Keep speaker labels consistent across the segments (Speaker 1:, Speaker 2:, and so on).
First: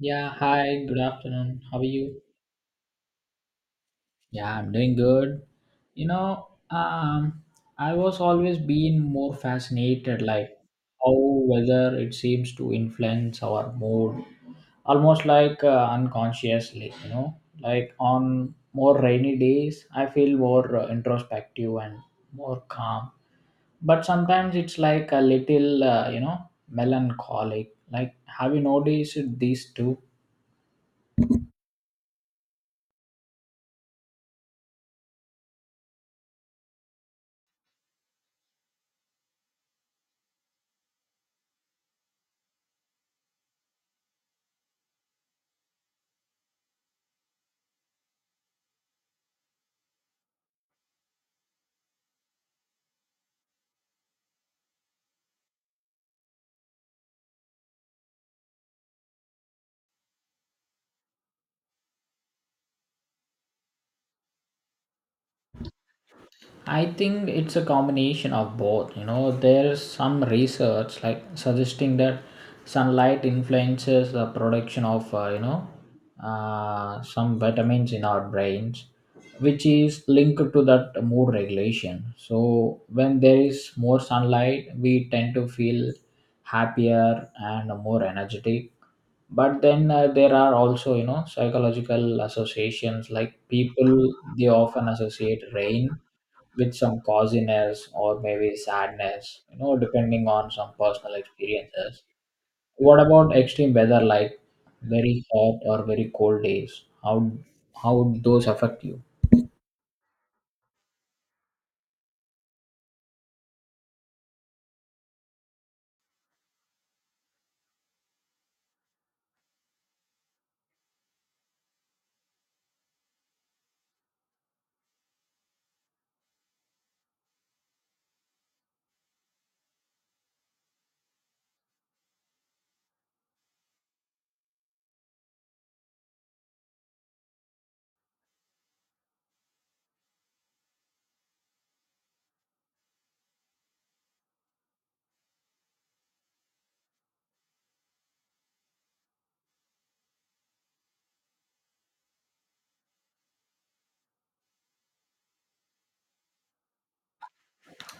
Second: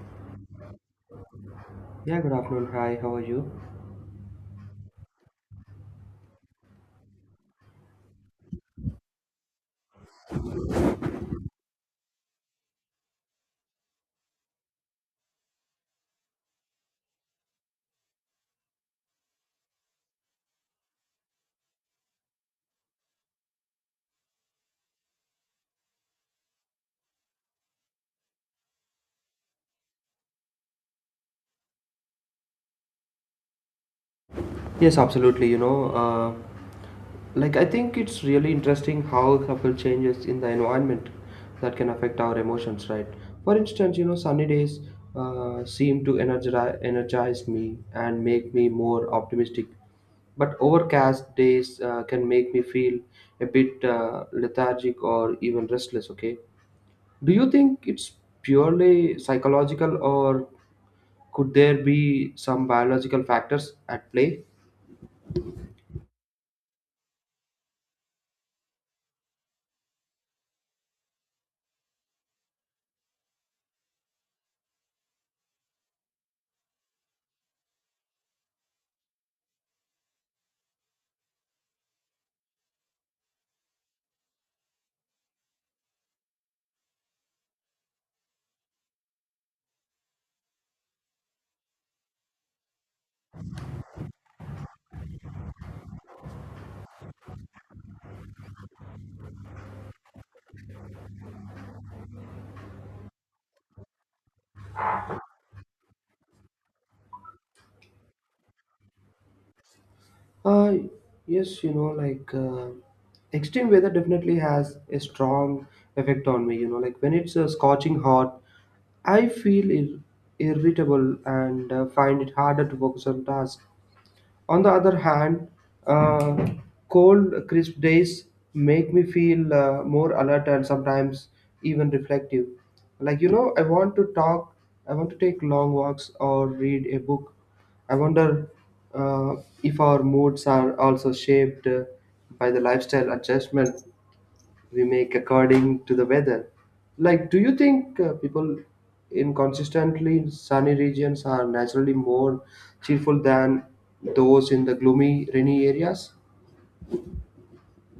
Speaker 1: Yeah, hi, good afternoon. How are you?
Speaker 2: Yeah, good afternoon. Hi, how are you?
Speaker 1: Yeah, I'm doing good. You know, um, I was always been more fascinated like how weather it seems to influence our mood almost like unconsciously, you know. Like on more rainy days, I feel more introspective and more calm. But sometimes it's like a little, melancholic. Like have you noticed this too?
Speaker 2: Yes, absolutely. Like I think it's really interesting how subtle changes in the environment that can affect our emotions, right? For instance, sunny days seem to energize me and make me more optimistic, but overcast days can make me feel a bit lethargic or even restless, okay? Do you think it's purely psychological, or could there be some biological factors at play?
Speaker 1: I think it's a combination of both. You know, there's some research like suggesting that sunlight influences the production of some vitamins in our brains, which is linked to that mood regulation. So when there is more sunlight, we tend to feel happier and more energetic. But then there are also you know psychological associations like people they often associate rain with some coziness or maybe sadness, you know, depending on some personal experiences. What about extreme weather like very hot or very cold days? How would those affect you?
Speaker 2: Uh, yes, extreme weather definitely has a strong effect on me. Like when it's scorching hot, I feel irritable and find it harder to focus on tasks. On the other hand, uh, cold, crisp days make me feel more alert and sometimes even reflective. Like, you know, I want to talk, I want to take long walks or read a book. I wonder uh, if our moods are also shaped by the lifestyle adjustment we make according to the weather. Like, do you think people in consistently sunny regions are naturally more cheerful than those in the gloomy, rainy areas?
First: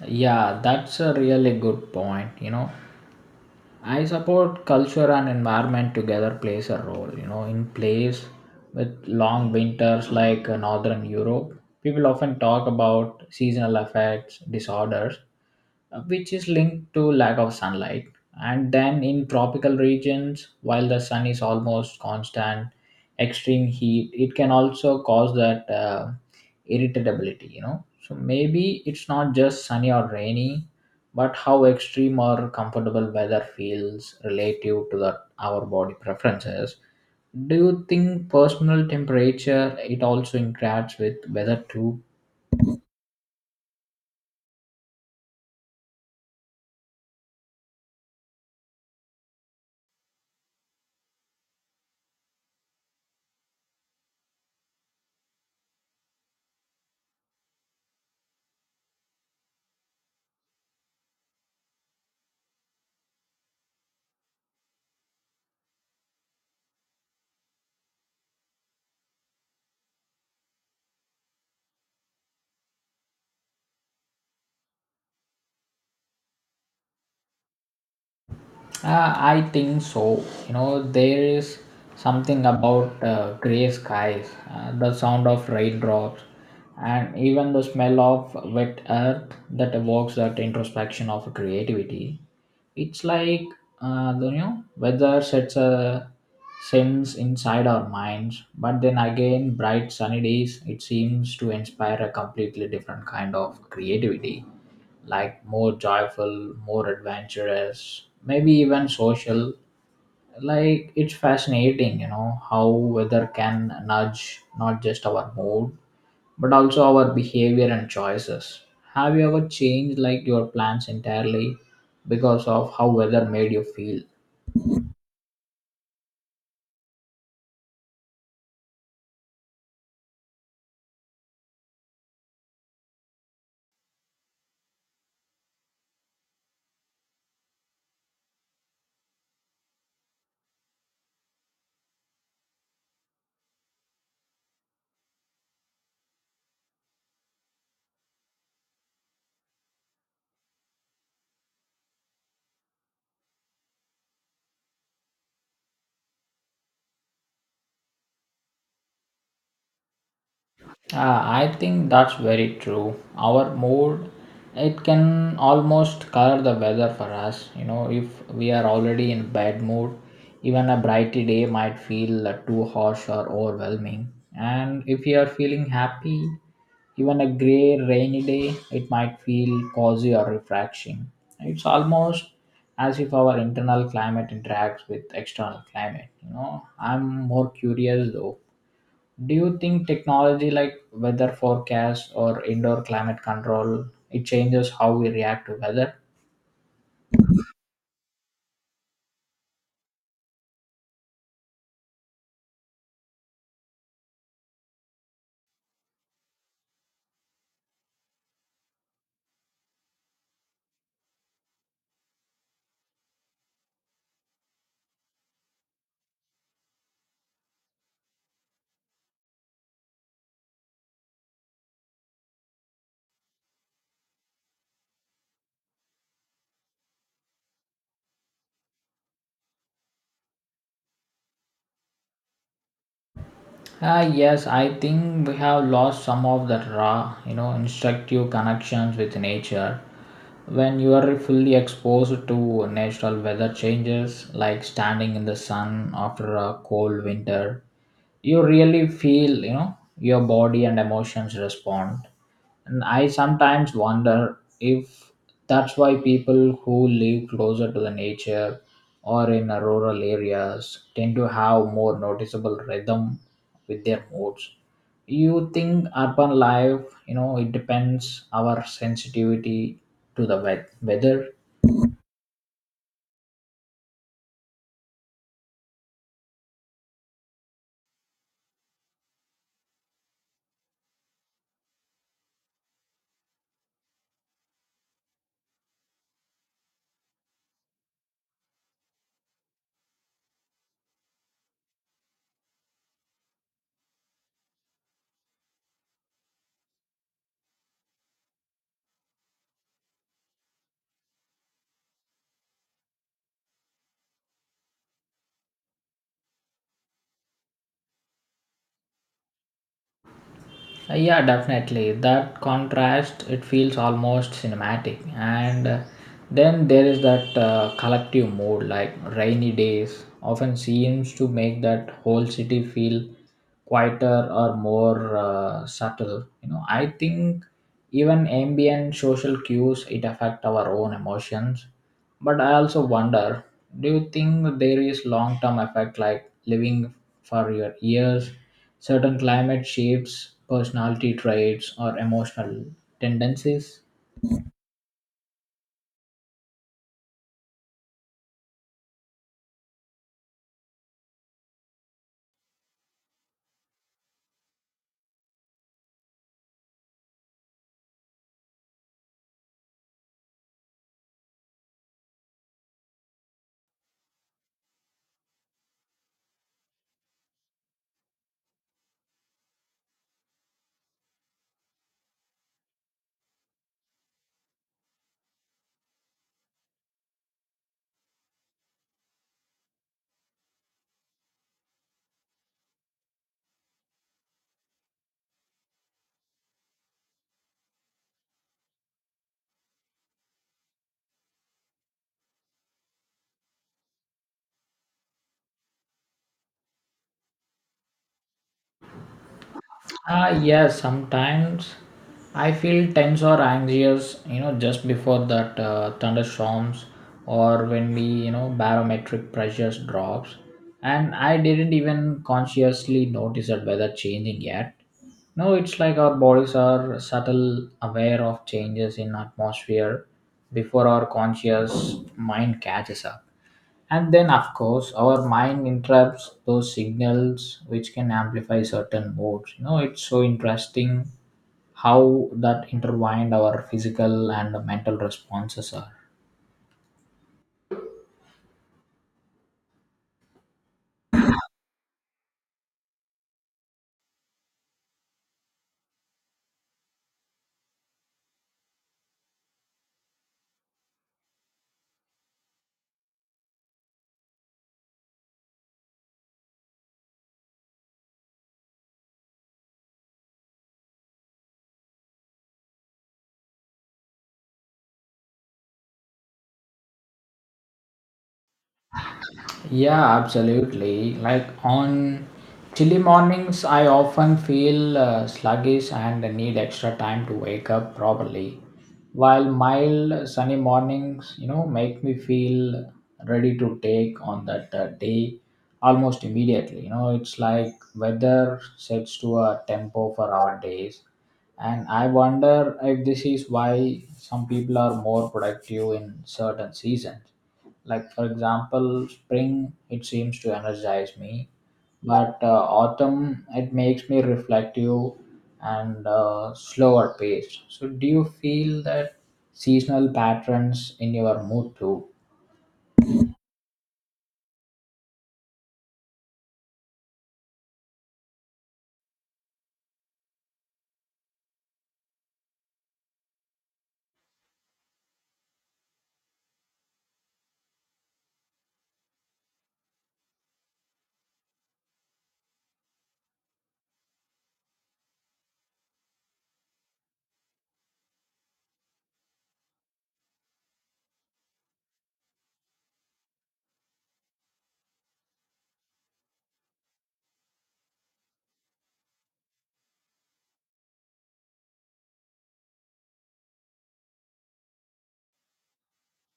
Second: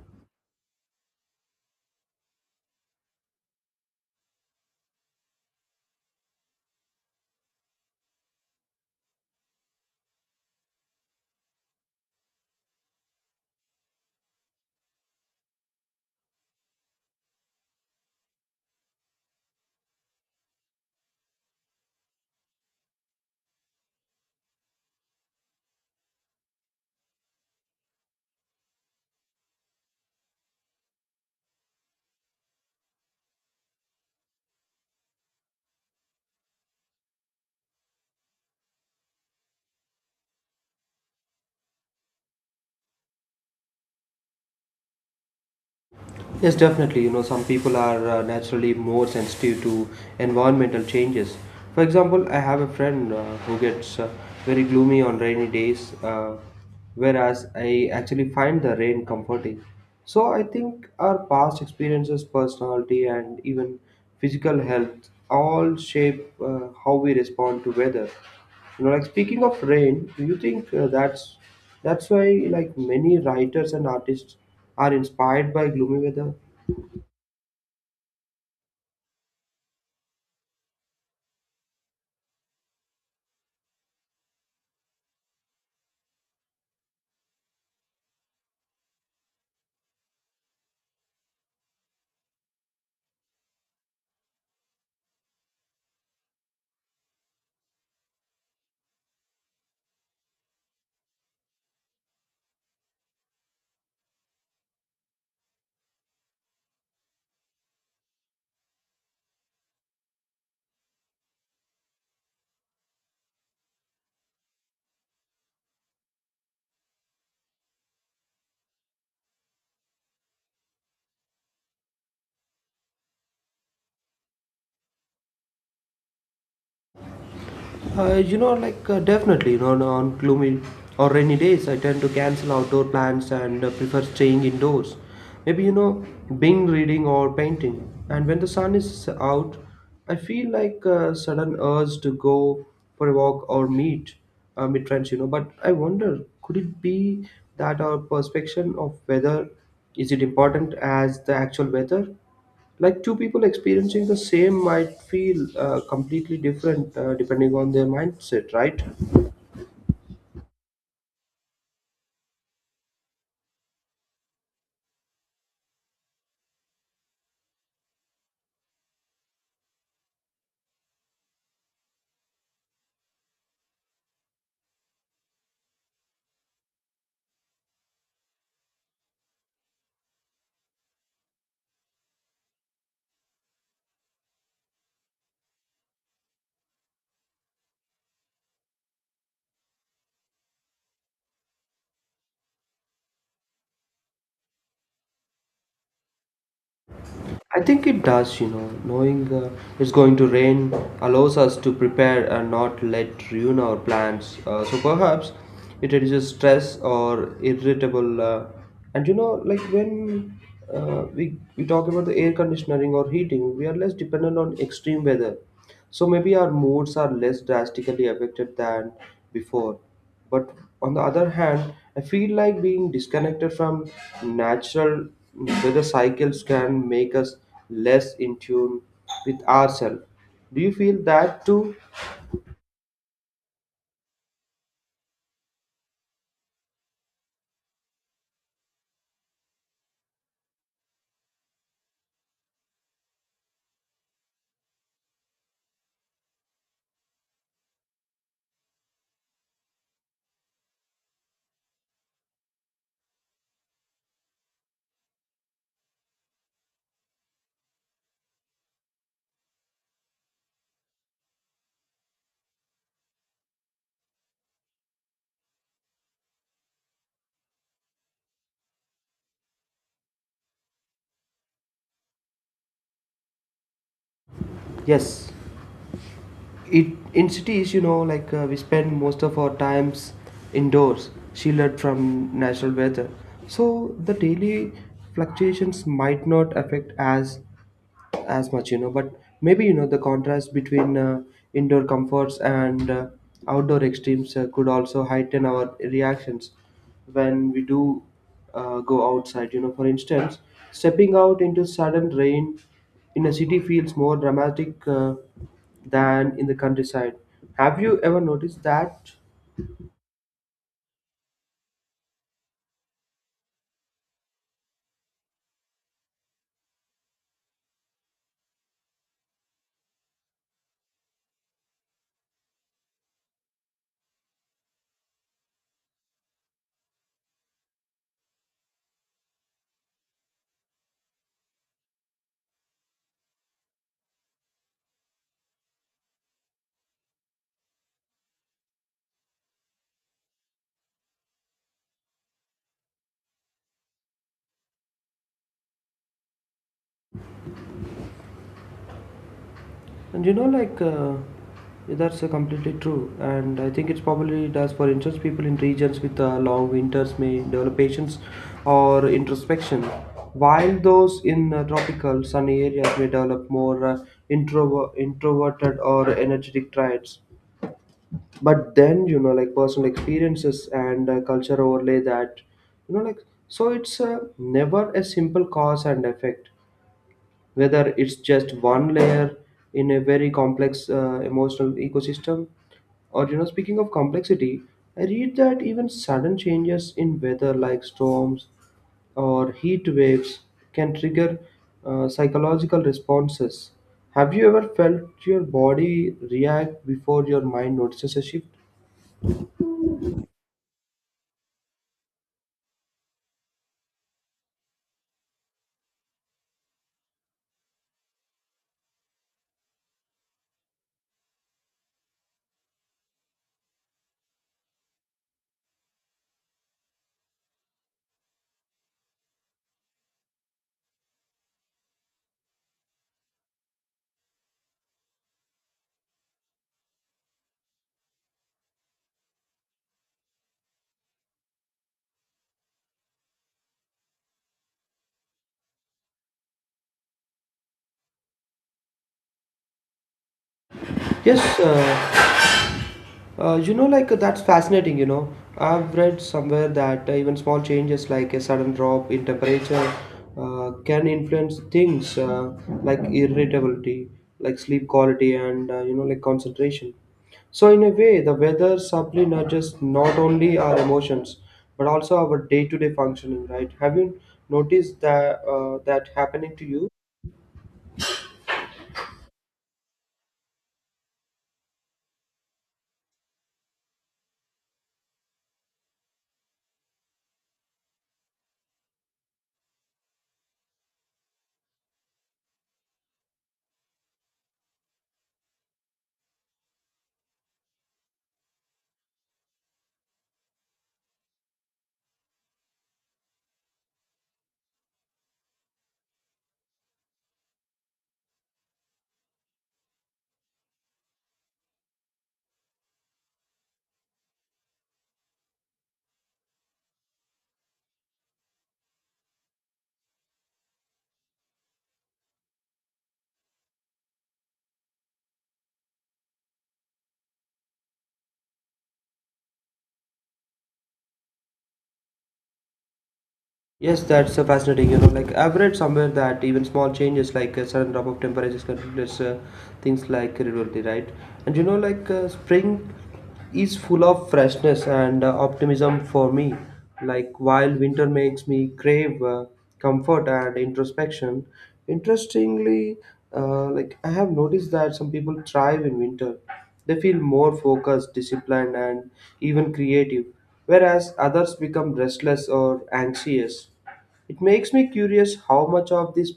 Speaker 1: Yeah, that's a really good point. You know, I support culture and environment together plays a role. You know, in place with long winters like northern Europe, people often talk about seasonal effects, disorders, which is linked to lack of sunlight. And then in tropical regions, while the sun is almost constant, extreme heat it can also cause that irritability. You know, so maybe it's not just sunny or rainy, but how extreme or comfortable weather feels relative to our body preferences. Do you think personal temperature it also interacts with weather too?
Speaker 2: Yes, definitely. You know, some people are naturally more sensitive to environmental changes. For example, I have a friend who gets very gloomy on rainy days, whereas I actually find the rain comforting. So I think our past experiences, personality, and even physical health all shape how we respond to weather. You know, like, speaking of rain, do you think that's why like many writers and artists are inspired by gloomy weather?
Speaker 1: I think so. You know, there is something about gray skies, the sound of raindrops, and even the smell of wet earth that evokes that introspection of creativity. It's like you know, weather sets a sense inside our minds, but then again, bright sunny days, it seems to inspire a completely different kind of creativity like more joyful, more adventurous, maybe even social. Like it's fascinating, you know, how weather can nudge not just our mood but also our behavior and choices. Have you ever changed like your plans entirely because of how weather made you feel?
Speaker 2: Definitely, you know, on gloomy or rainy days, I tend to cancel outdoor plans and prefer staying indoors. Maybe, you know, being reading or painting. And when the sun is out, I feel like a sudden urge to go for a walk or meet friends, you know. But I wonder, could it be that our perception of weather is it important as the actual weather? Like two people experiencing the same might feel completely different depending on their mindset, right?
Speaker 1: I think that's very true. Our mood, it can almost color the weather for us. You know, if we are already in bad mood, even a bright day might feel too harsh or overwhelming. And if you are feeling happy, even a gray rainy day, it might feel cozy or refreshing. It's almost as if our internal climate interacts with external climate. You know, I'm more curious though do you think technology like weather forecast or indoor climate control it changes how we react to weather?
Speaker 2: I think it does. You know, knowing it's going to rain allows us to prepare and not let ruin our plans, so perhaps it reduces stress or irritable, and you know, like when we talk about the air conditioning or heating, we are less dependent on extreme weather. So maybe our moods are less drastically affected than before. But on the other hand, I feel like being disconnected from natural weather cycles can make us less in tune with ourselves. Do you feel that too?
Speaker 1: Ah yes, I think we have lost some of that raw, you know, instructive connections with nature. When you are fully exposed to natural weather changes, like standing in the sun after a cold winter, you really feel you know your body and emotions respond and I sometimes wonder if that's why people who live closer to the nature or in a rural areas tend to have more noticeable rhythm with their moods. You think urban life, you know, it depends our sensitivity to the weather.
Speaker 2: Yes. It, in cities, you know, like we spend most of our times indoors, shielded from natural weather. So the daily fluctuations might not affect as much, you know. But maybe, you know, the contrast between indoor comforts and outdoor extremes could also heighten our reactions when we do go outside. You know, for instance, stepping out into sudden rain in a city feels more dramatic than in the countryside. Have you ever noticed that?
Speaker 1: Yeah, definitely. That contrast, it feels almost cinematic. And then there is that collective mood, like rainy days often seems to make that whole city feel quieter or more subtle. You know, I think even ambient social cues, it affect our own emotions. But I also wonder, do you think there is long term effect like living for your years, certain climate shapes, personality traits or emotional tendencies?
Speaker 2: And you know, like, that's completely true. And I think it's probably does. For instance, people in regions with long winters may develop patience or introspection, while those in tropical sunny areas may develop more introverted or energetic traits. But then, you know, like personal experiences and culture overlay that, you know, like, so it's never a simple cause and effect. Whether it's just one layer in a very complex emotional ecosystem. Or, you know, speaking of complexity, I read that even sudden changes in weather like storms or heat waves can trigger psychological responses. Have you ever felt your body react before your mind notices a shift?
Speaker 1: Ah, yes, sometimes I feel tense or anxious, you know, just before that thunderstorms or when we, you know, barometric pressures drops. And I didn't even consciously notice that weather changing yet. No, it's like our bodies are subtle aware of changes in atmosphere before our conscious mind catches up. And then, of course, our mind interrupts those signals which can amplify certain modes. You know, it's so interesting how that intertwined our physical and mental responses are.
Speaker 2: yes uh, that's fascinating. You know, I've read somewhere that even small changes, like a sudden drop in temperature, can influence things like irritability, like sleep quality, and you know, like concentration. So, in a way, the weather subtly nudges not only our emotions but also our day-to-day functioning. Right? Have you noticed that that happening to you?
Speaker 1: Yeah, absolutely. Like on chilly mornings, I often feel sluggish and need extra time to wake up properly. While mild sunny mornings, you know, make me feel ready to take on that day almost immediately. You know, it's like weather sets to a tempo for our days. And I wonder if this is why some people are more productive in certain seasons like, for example, spring, it seems to energize me, but autumn, it makes me reflective and slower pace. So, do you feel that seasonal patterns in your mood too?
Speaker 2: Yes, that's so fascinating. You know, like I've read somewhere that even small changes, like a sudden drop of temperatures, can produce things like irritability, right? And you know, like spring is full of freshness and optimism for me. Like while winter makes me crave comfort and introspection. Interestingly, like I have noticed that some people thrive in winter. They feel more focused, disciplined, and even creative, whereas others become restless or anxious. It makes me curious how much of this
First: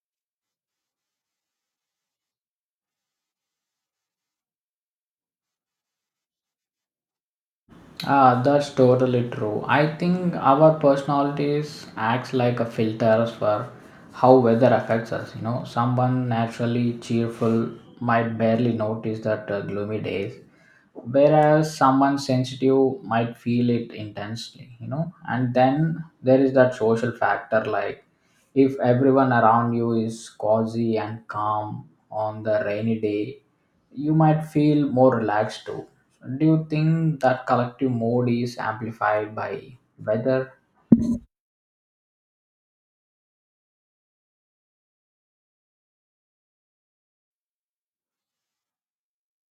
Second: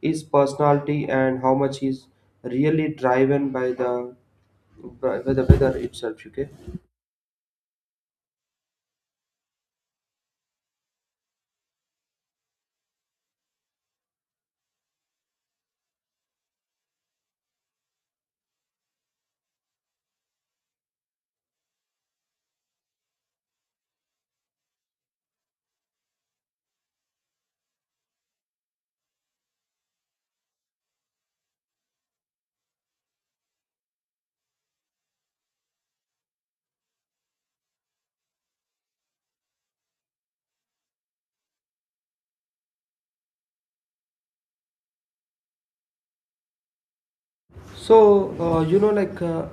Speaker 2: is personality and how much is really driven by the weather itself. Okay,
Speaker 1: Ah, that's totally true. I think our personalities acts like a filter for how weather affects us. You know, someone naturally cheerful might barely notice that gloomy days, whereas someone sensitive might feel it intensely. You know, and then there is that social factor like if everyone around you is cozy and calm on the rainy day, you might feel more relaxed too. Do you think that collective mood is amplified by weather?
Speaker 2: so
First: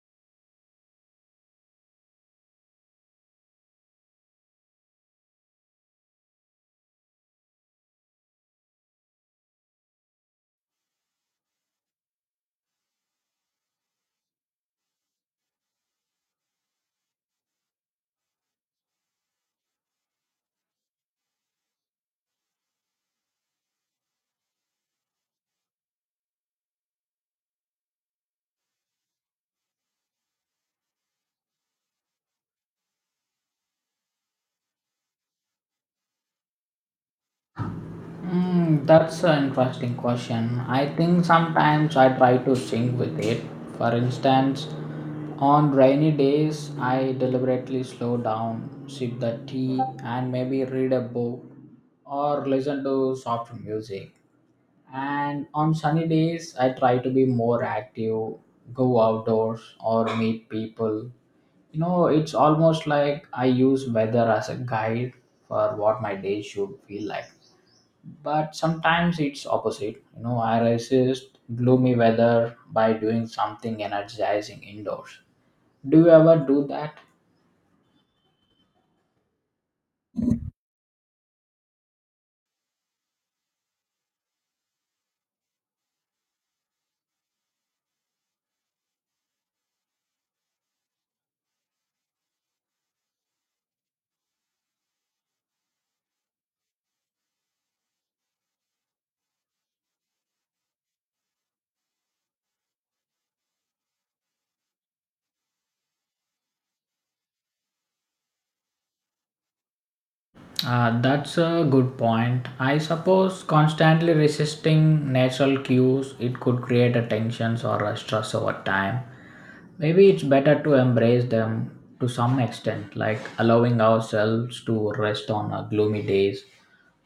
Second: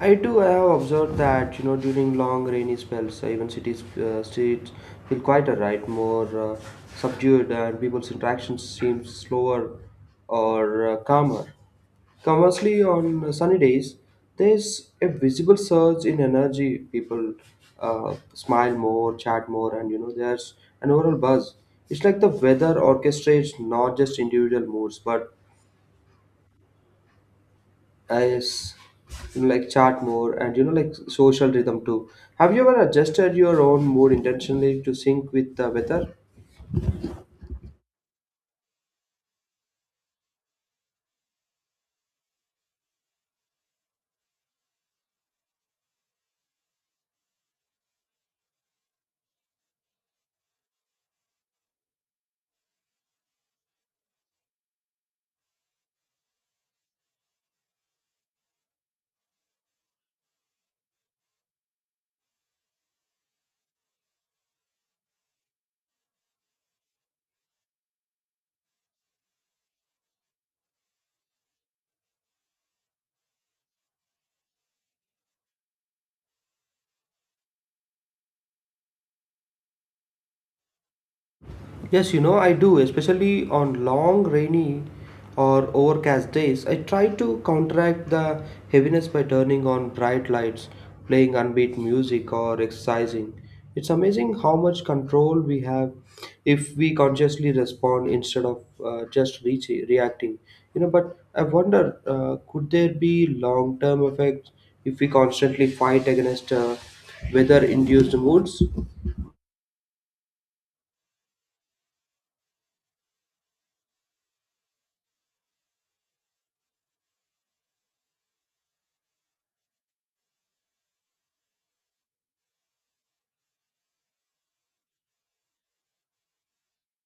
Speaker 2: I do have observed that, you know, during long rainy spells, even cities streets feel quieter, right? More subdued, and people's interactions seem slower or calmer. Conversely, on sunny days, there's a visible surge in energy. People smile more, chat more, and you know, there's an overall buzz. It's like the weather orchestrates not just individual moods, but as you know, like chat more and you know, like social rhythm too. Have you ever adjusted your own mood intentionally to sync with the weather?
Speaker 1: Mm, that's an interesting question. I think sometimes I try to sync with it. For instance, on rainy days, I deliberately slow down, sip the tea, and maybe read a book or listen to soft music. And on sunny days, I try to be more active, go outdoors, or meet people. You know, it's almost like I use weather as a guide for what my day should feel like. But sometimes it's opposite. You know, I resist gloomy weather by doing something energizing indoors. Do you ever do that?
Speaker 2: Yes, you know, I do, especially on long, rainy, or overcast days. I try to counteract the heaviness by turning on bright lights, playing upbeat music, or exercising. It's amazing how much control we have if we consciously respond instead of just reacting. You know, but I wonder, could there be long-term effects if we constantly fight against weather-induced moods?
Speaker 1: That's a good point. I suppose constantly resisting natural cues it could create a tensions or a stress over time. Maybe it's better to embrace them to some extent, like allowing ourselves to rest on gloomy days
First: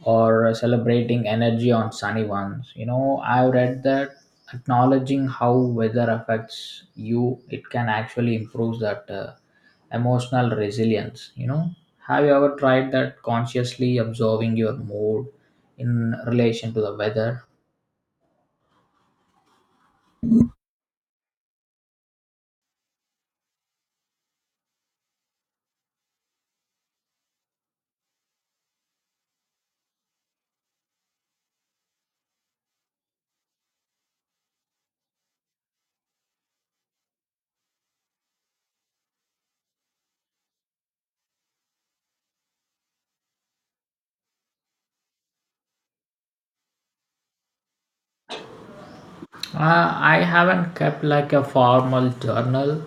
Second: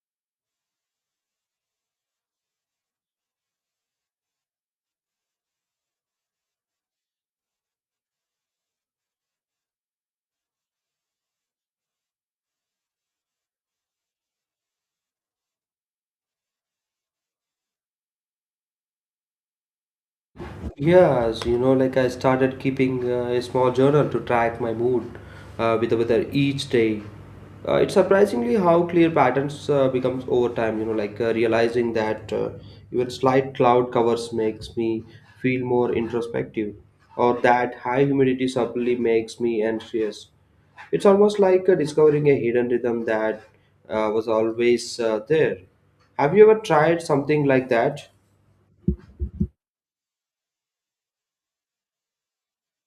Speaker 1: or celebrating energy on sunny ones. You know, I've read that acknowledging how weather affects you, it can actually improve that. Emotional resilience, you know, have you ever tried that consciously observing your mood in relation to the weather?
Speaker 2: Yes, you know, like I started keeping a small journal to track my mood with the weather each day. It's surprisingly how clear patterns becomes over time. You know, like realizing that even slight cloud covers makes me feel more introspective, or that high humidity subtly makes me anxious. It's almost like discovering a hidden rhythm that was always there. Have you ever tried something like that?
Speaker 1: I haven't kept like a formal journal,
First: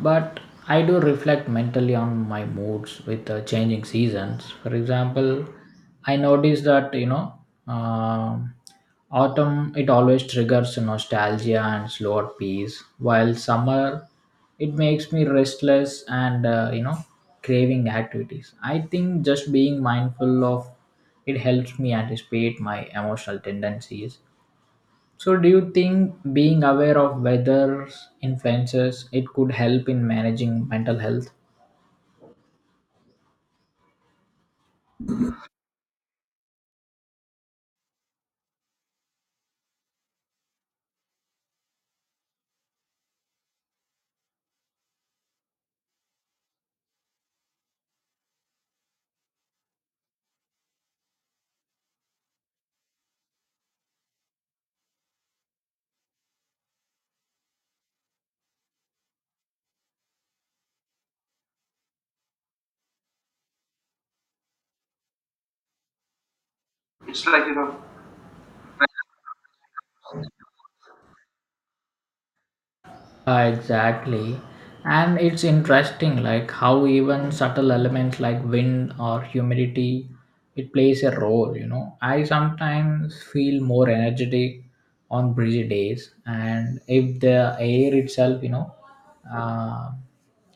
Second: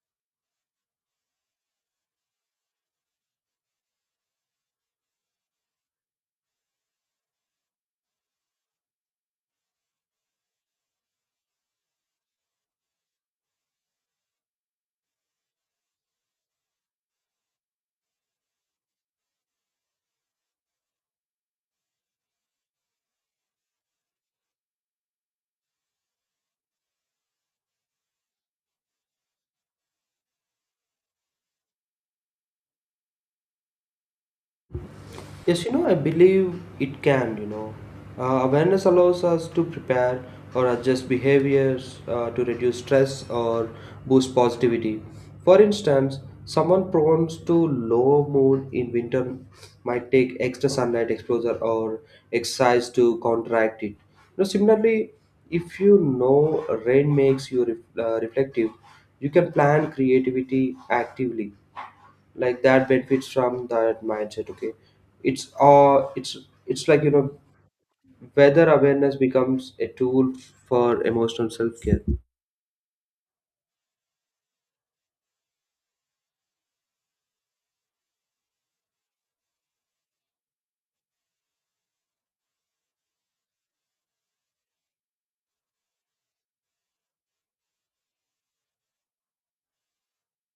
Speaker 1: but I do reflect mentally on my moods with changing seasons. For example, I notice that um autumn it always triggers nostalgia and slower pace, while summer it makes me restless and you know craving activities. I think just being mindful of it helps me anticipate my emotional tendencies. So, do you think being aware of weather influences it could help in managing mental health?
Speaker 2: Yes, you know, I believe it can, you know. Awareness allows us to prepare or adjust behaviors to reduce stress or boost positivity. For instance, someone prone to low mood in winter might take extra sunlight exposure or exercise to counteract it. Now, similarly, if you know rain makes you reflective, you can plan creativity actively like that benefits from that mindset. Okay, it's uh it's it's like, you
Speaker 1: It's
Speaker 2: know,
Speaker 1: like, you know,
Speaker 2: whether awareness becomes a tool for emotional self-care.
Speaker 1: Exactly. And it's interesting like how even subtle elements like wind or humidity it plays a role, you know. I sometimes feel more energetic on breezy days and if the air itself, you know, uh,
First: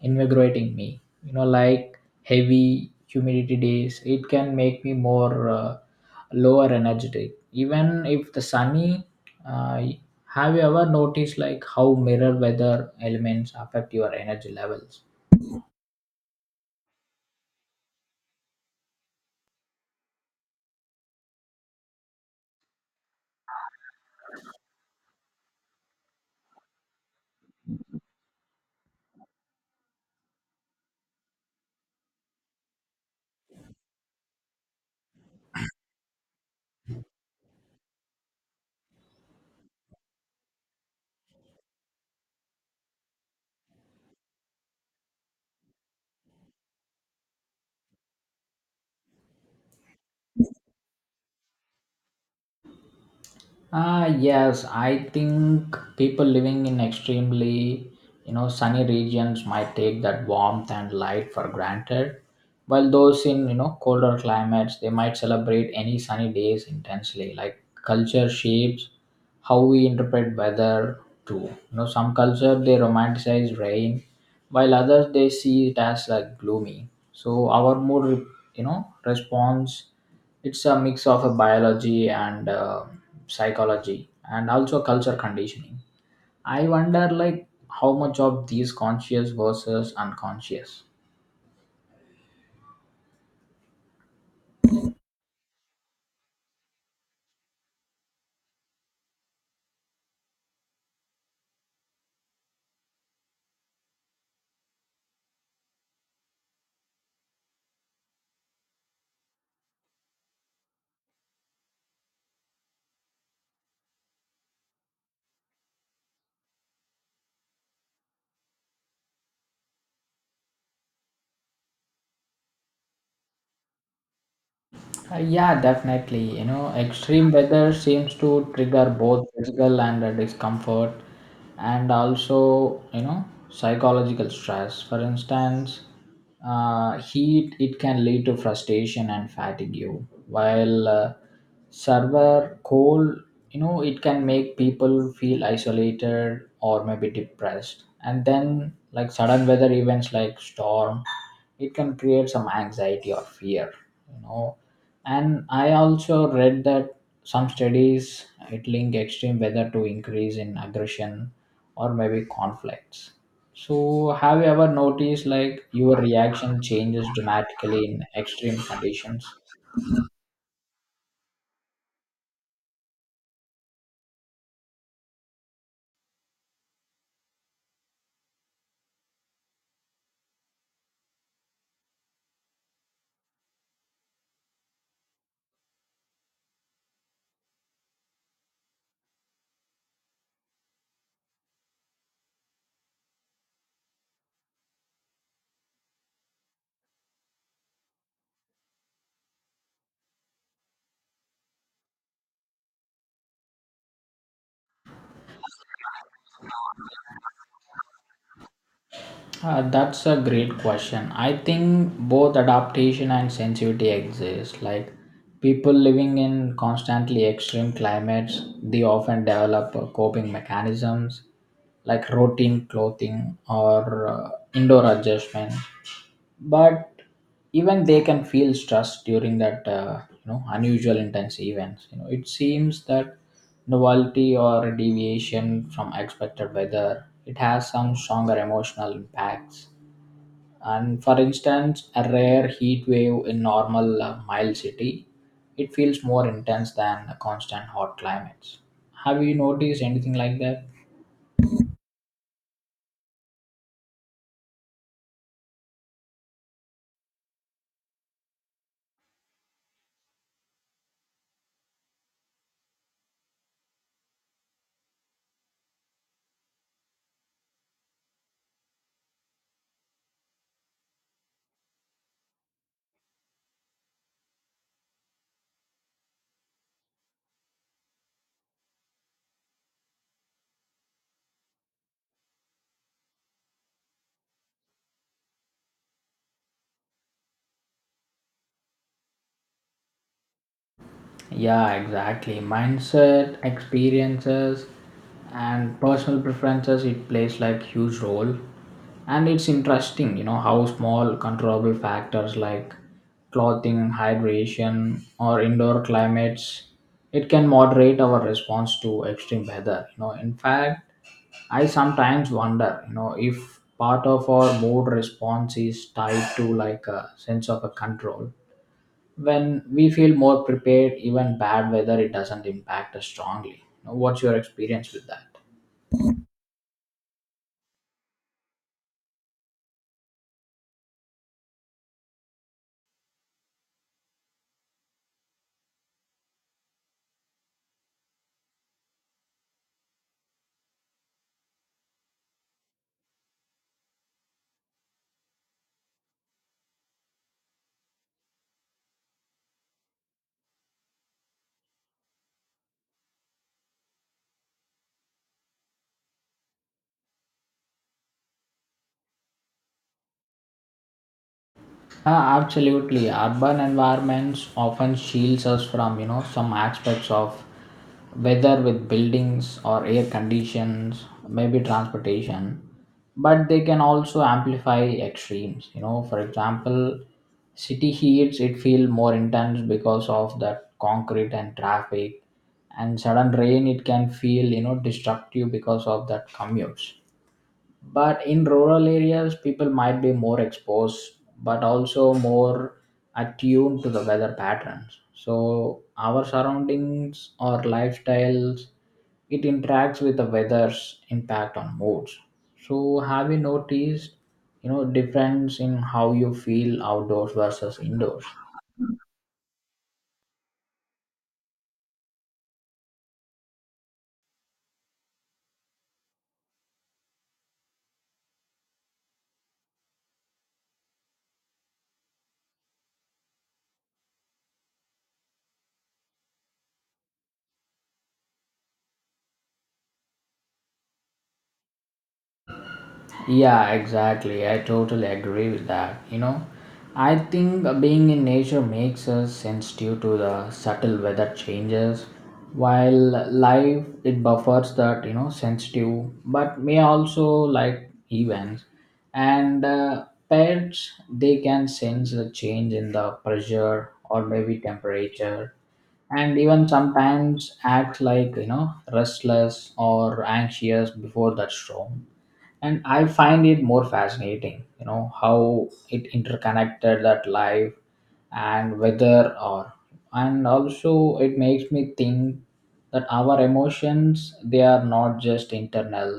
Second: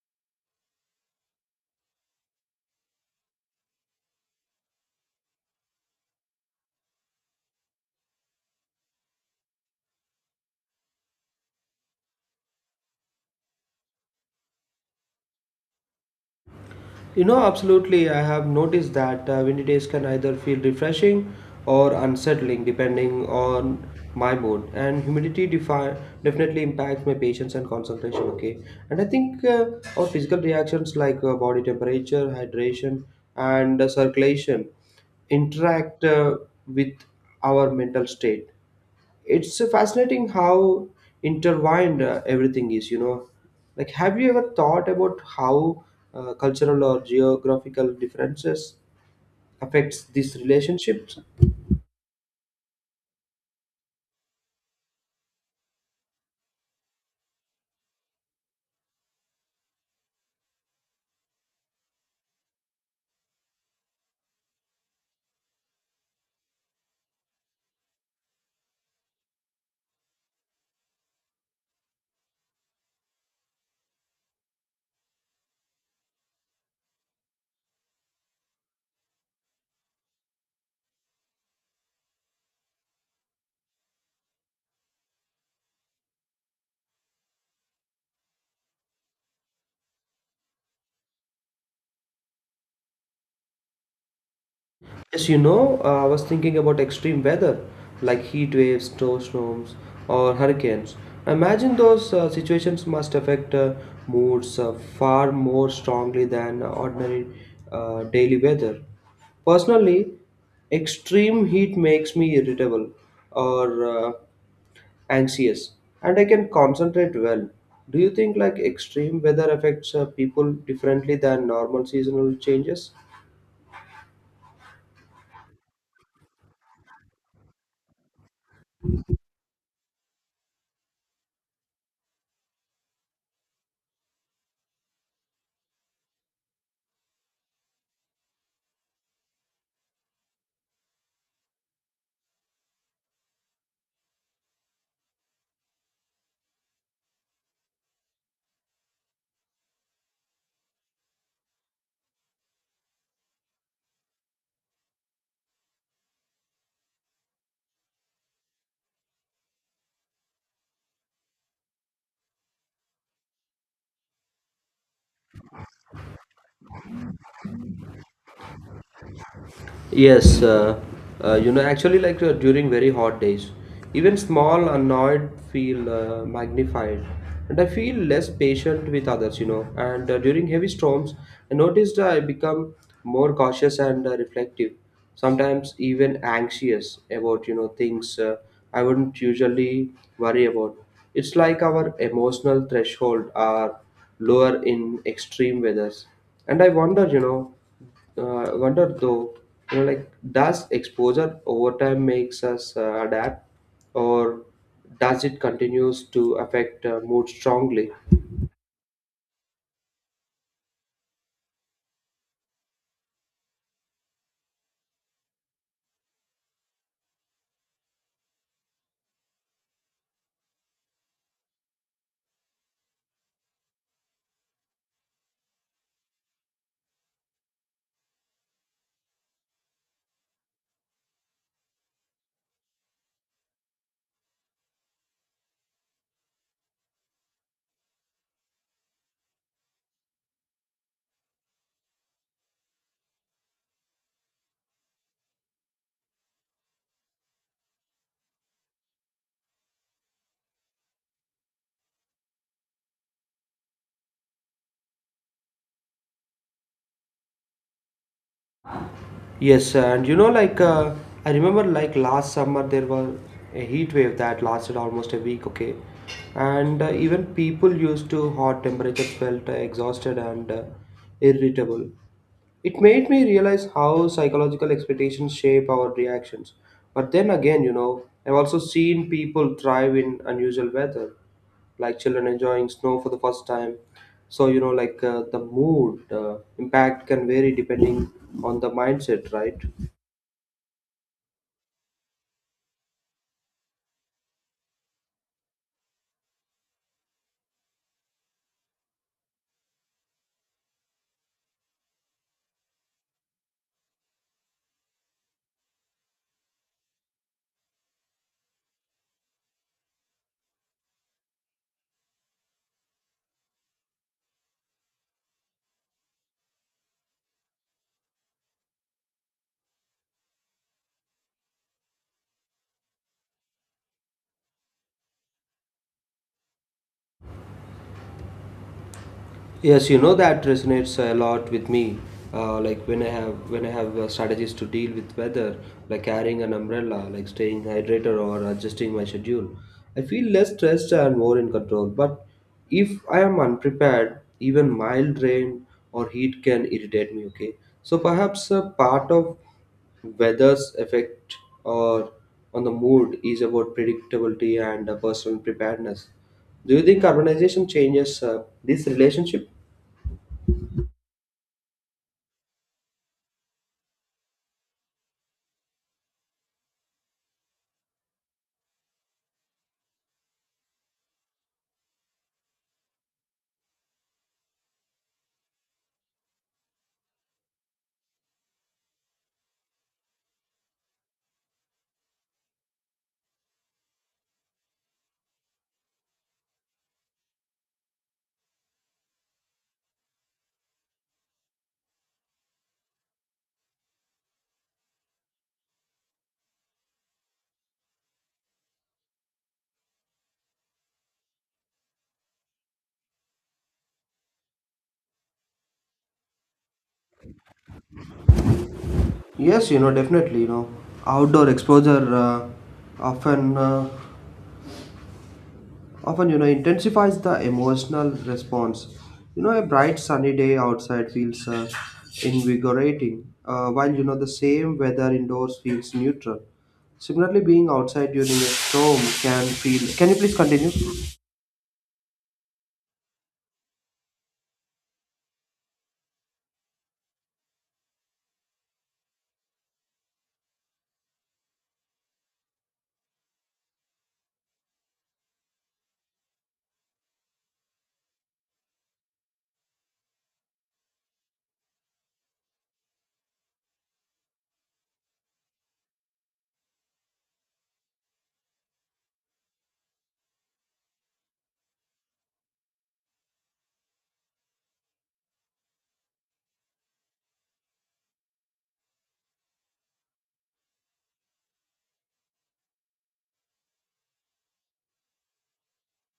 Speaker 1: invigorating me, you know like heavy humidity days it can make me more lower energetic even if the sunny uh, have you ever noticed like how mirror weather elements affect your energy levels?
Speaker 2: You know, absolutely. I have noticed that windy days can either feel refreshing or unsettling depending on my mood. And humidity definitely impacts my patience and concentration. Okay. And I think our physical reactions like body temperature, hydration, and circulation interact with our mental state. It's fascinating how intertwined everything is, you know. Like have you ever thought about how cultural or geographical differences affects these relationships?
Speaker 1: Ah, yes, I think people living in extremely, you know, sunny regions might take that warmth and light for granted, while those in, you know, colder climates, they might celebrate any sunny days intensely. Like culture shapes how we interpret weather too. You know, some cultures they romanticize rain, while others they see it as like gloomy. So our mood, you know, responds it's a mix of a biology and psychology and also culture conditioning. I wonder like how much of these conscious versus unconscious.
Speaker 2: Yes, you know, I was thinking about extreme weather like heat waves, snowstorms, or hurricanes. Imagine those situations must affect moods far more strongly than ordinary daily weather. Personally, extreme heat makes me irritable or anxious, and I can concentrate well. Do you think like extreme weather affects people differently than normal seasonal changes?
Speaker 1: Yeah, definitely. You know, extreme weather seems to trigger both physical and discomfort, and also you know psychological stress. For instance, heat it can lead to frustration and fatigue, while server cold you know it can make people feel isolated or maybe depressed and then like sudden weather events like storm it can create some anxiety or fear you know and I also read that some studies it link extreme weather to increase in aggression or maybe conflicts. So have you ever noticed like your reaction changes dramatically in extreme conditions?
Speaker 2: Yes, you know, actually, like during very hot days, even small annoyed feel magnified, and I feel less patient with others, you know. And during heavy storms, I noticed I become more cautious and reflective, sometimes even anxious about, you know, things I wouldn't usually worry about. It's like our emotional threshold are lower in extreme weathers, and I wonder though, you know, like does exposure over time makes us adapt, or does it continues to affect mood strongly?
Speaker 1: That's a great question. I think both adaptation and sensitivity exist. Like people living in constantly extreme climates, they often develop coping mechanisms like routine clothing or indoor adjustment. But even they can feel stress during that you know unusual intense events. You know, it seems that novelty or deviation from expected weather it has some stronger emotional impacts and for instance a rare heat wave in normal mild city it feels more intense than a constant hot climates. Have you noticed anything like that?
Speaker 2: Yes, and you know, like I remember, like last summer there was a heat wave that lasted almost a week. Okay, and even people used to hot temperatures felt exhausted and irritable. It made me realize how psychological expectations shape our reactions. But then again, you know, I've also seen people thrive in unusual weather, like children enjoying snow for the first time. So, you know, like the mood impact can vary depending on the mindset, right?
Speaker 1: Yeah, exactly. Mindset, experiences, and personal preferences, it plays like huge role. And it's interesting, you know, how small controllable factors like clothing, hydration, or indoor climates, it can moderate our response to extreme weather. You know, in fact, I sometimes wonder, you know, if part of our mood response is tied to like a sense of a control when we feel more prepared, even bad weather it doesn't impact us strongly. Now, what's your experience with that?
Speaker 2: Yes, you know, that resonates a lot with me. Like when I have strategies to deal with weather, like carrying an umbrella, like staying hydrated or adjusting my schedule, I feel less stressed and more in control. But if I am unprepared, even mild rain or heat can irritate me. Okay, so perhaps a part of weather's effect or on the mood is about predictability and personal preparedness. Do you think urbanization changes this relationship?
Speaker 1: Ah, absolutely. Urban environments often shields us from you know some aspects of weather with buildings or air conditions, maybe transportation, but they can also amplify extremes. You know, for example, city heats it feel more intense because of that concrete and traffic, and sudden rain it can feel you know destructive because of that commutes, but in rural areas people might be more exposed but also more attuned to the weather patterns. So our surroundings or lifestyles, it interacts with the weather's impact on moods. So have you noticed you know difference in how you feel outdoors versus indoors?
Speaker 2: Yes, you know, definitely. You know, outdoor exposure often, uh, often, you know, intensifies the emotional response. You know, a bright sunny day outside feels invigorating, while you know the same weather indoors feels neutral. Similarly, being outside during a storm can feel. Can you please continue?
Speaker 1: Yeah, exactly. I totally agree with that. You know, I think being in nature makes us sensitive to the subtle weather changes, while life it buffers that you know sensitive, but may also like events. And pets they can sense the change in the pressure or maybe temperature, and even sometimes act like you know restless or anxious before that storm. And I find it more fascinating you know how it interconnected that life and weather, or and also it makes me think that our emotions they are not just internal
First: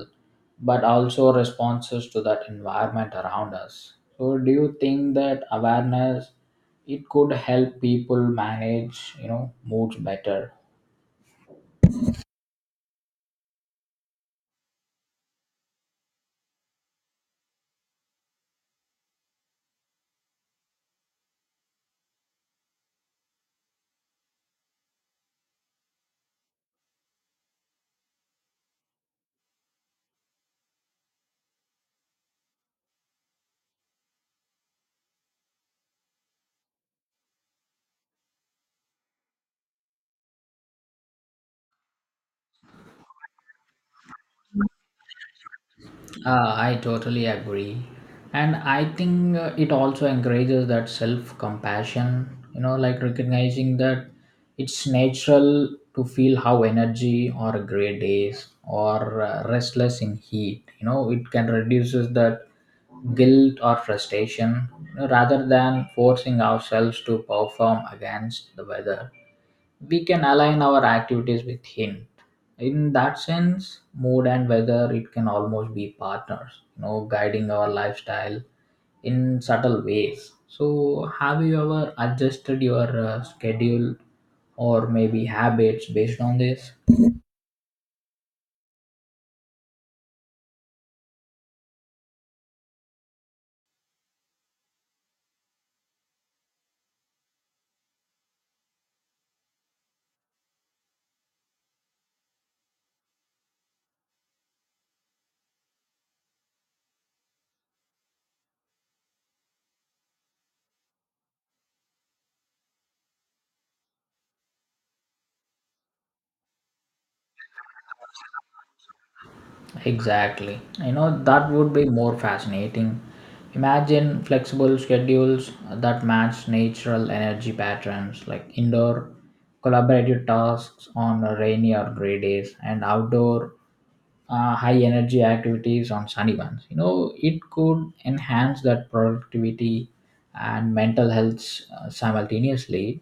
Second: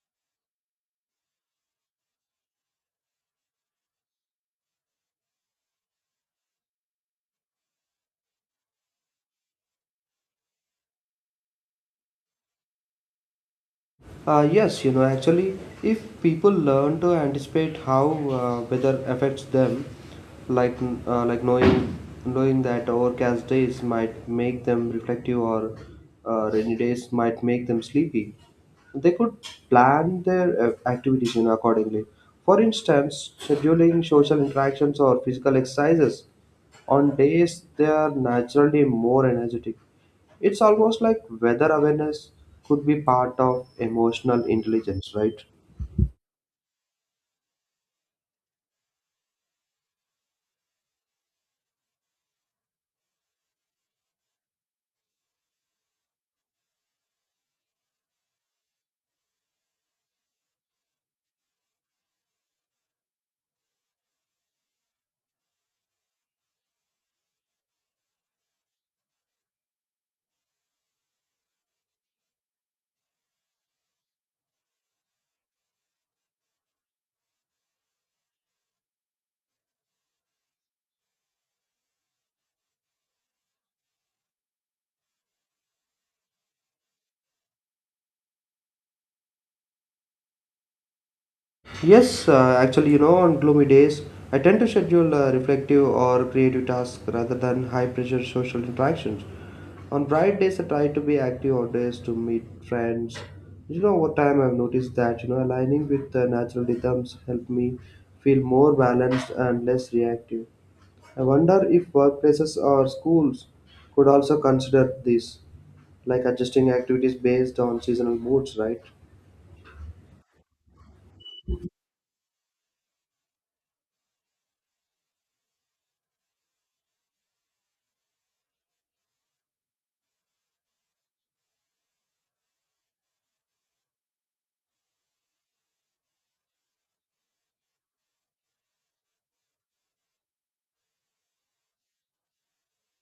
Speaker 1: but also responses to that environment around us. So do you think that awareness it could help people manage you know moods better?
Speaker 2: Yes, you know, actually, if people learn to anticipate how weather affects them, like uh, like knowing knowing that overcast days might make them reflective, or rainy days might make them sleepy, they could plan their activities, you know, accordingly. For instance, scheduling social interactions or physical exercises on days they are naturally more energetic. It's almost like weather awareness could be part of emotional intelligence, right?
Speaker 1: I totally agree. And I think it also encourages that self compassion, you know, like recognizing that it's natural to feel how energy or gray days or restless in heat, you know, it can reduces that guilt or frustration, you know, rather than forcing ourselves to perform against the weather, we can align our activities with him. In that sense mood and weather, it can almost be partners, you know, guiding our lifestyle in subtle ways. So have you ever adjusted your schedule or maybe habits based on this?
Speaker 2: Yes, actually, you know, on gloomy days, I tend to schedule reflective or creative tasks rather than high pressure social interactions. On bright days, I try to be active outdoors to meet friends. You know, over time, I've noticed that, you know, aligning with the natural rhythms help me feel more balanced and less reactive. I wonder if workplaces or schools could also consider this, like adjusting activities based on seasonal moods, right?
Speaker 1: Exactly. You know, that would be more fascinating. Imagine flexible schedules that match natural energy patterns, like indoor collaborative tasks on rainy or gray days and outdoor high energy activities on sunny ones. You know, it could enhance that productivity and mental health simultaneously,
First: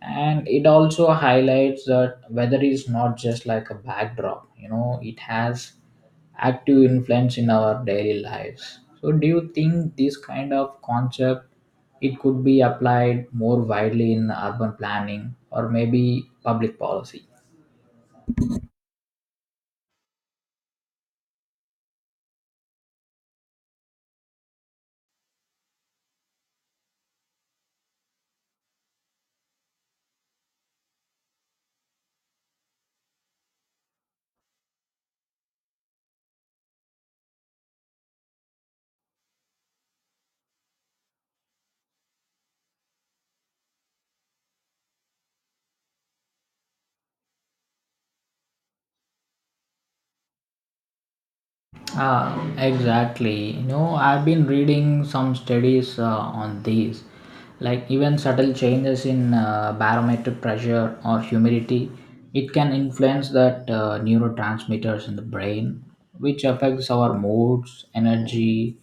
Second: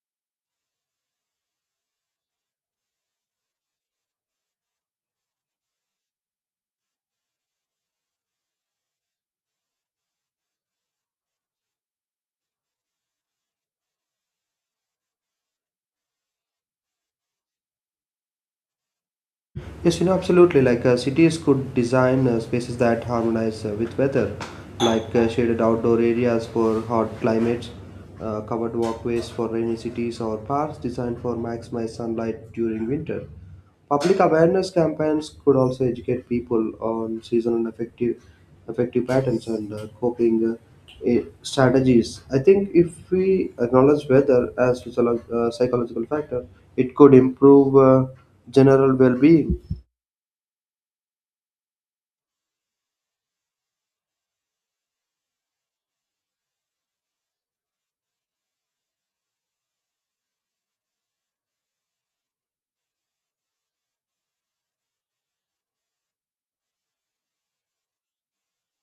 Speaker 1: and it also highlights that weather is not just like a backdrop, you know, it has active influence in our daily lives. So do you think this kind of concept it could be applied more widely in urban planning or maybe public policy?
Speaker 2: Yes, you know, absolutely. Like cities could design spaces that harmonize with weather, like shaded outdoor areas for hot climates, covered walkways for rainy cities, or parks designed for maximize sunlight during winter. Public awareness campaigns could also educate people on seasonal effective patterns and coping strategies. I think if we acknowledge weather as a psychological factor, it could improve general well-being.
Speaker 1: Exactly. You know, I've been reading some studies on these, like even subtle changes in barometric pressure or humidity, it can influence that neurotransmitters in the brain, which affects our moods, energy,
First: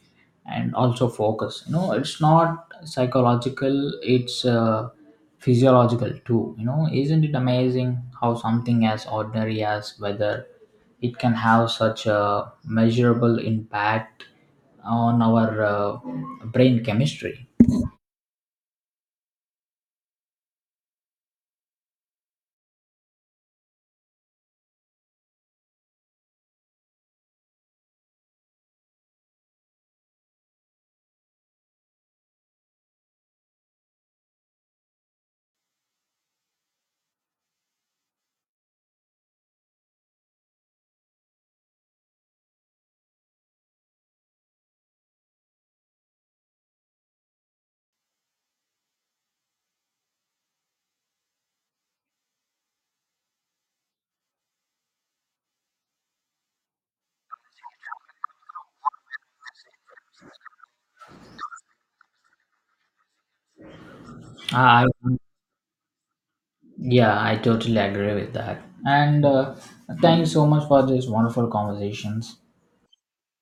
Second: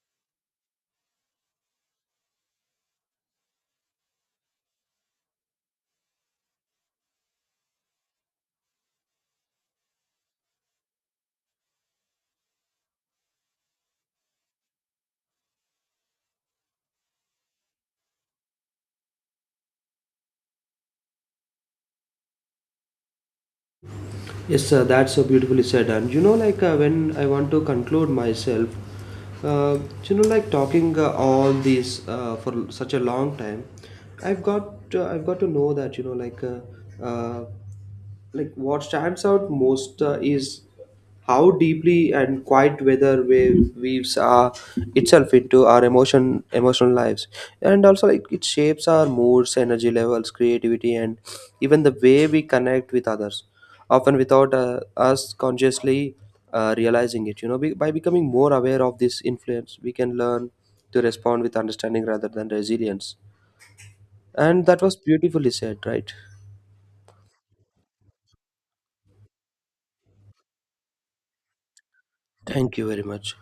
Speaker 1: and also focus. You know, it's not psychological; it's physiological too. You know, isn't it amazing how something as ordinary as weather it can have such a measurable impact on our brain chemistry?
Speaker 2: Yes, sir, that's so beautifully said. And you know, like when I want to conclude myself, uh, you know, like talking all these for such a long time, I've got to know that, you know, uh, like what stands out most is how deeply and quiet weather wave weaves itself into our emotional lives, and also like it shapes our moods, energy levels, creativity, and even the way we connect with others, often without us consciously realizing it, you know. By becoming more aware of this influence, we can learn to respond with understanding rather than resilience. And that
Speaker 1: I,
Speaker 2: was
Speaker 1: I-
Speaker 2: beautifully said, right?
Speaker 1: yeah, I totally agree with that, and thank you so much for these wonderful conversations.
Speaker 2: Thank you very much.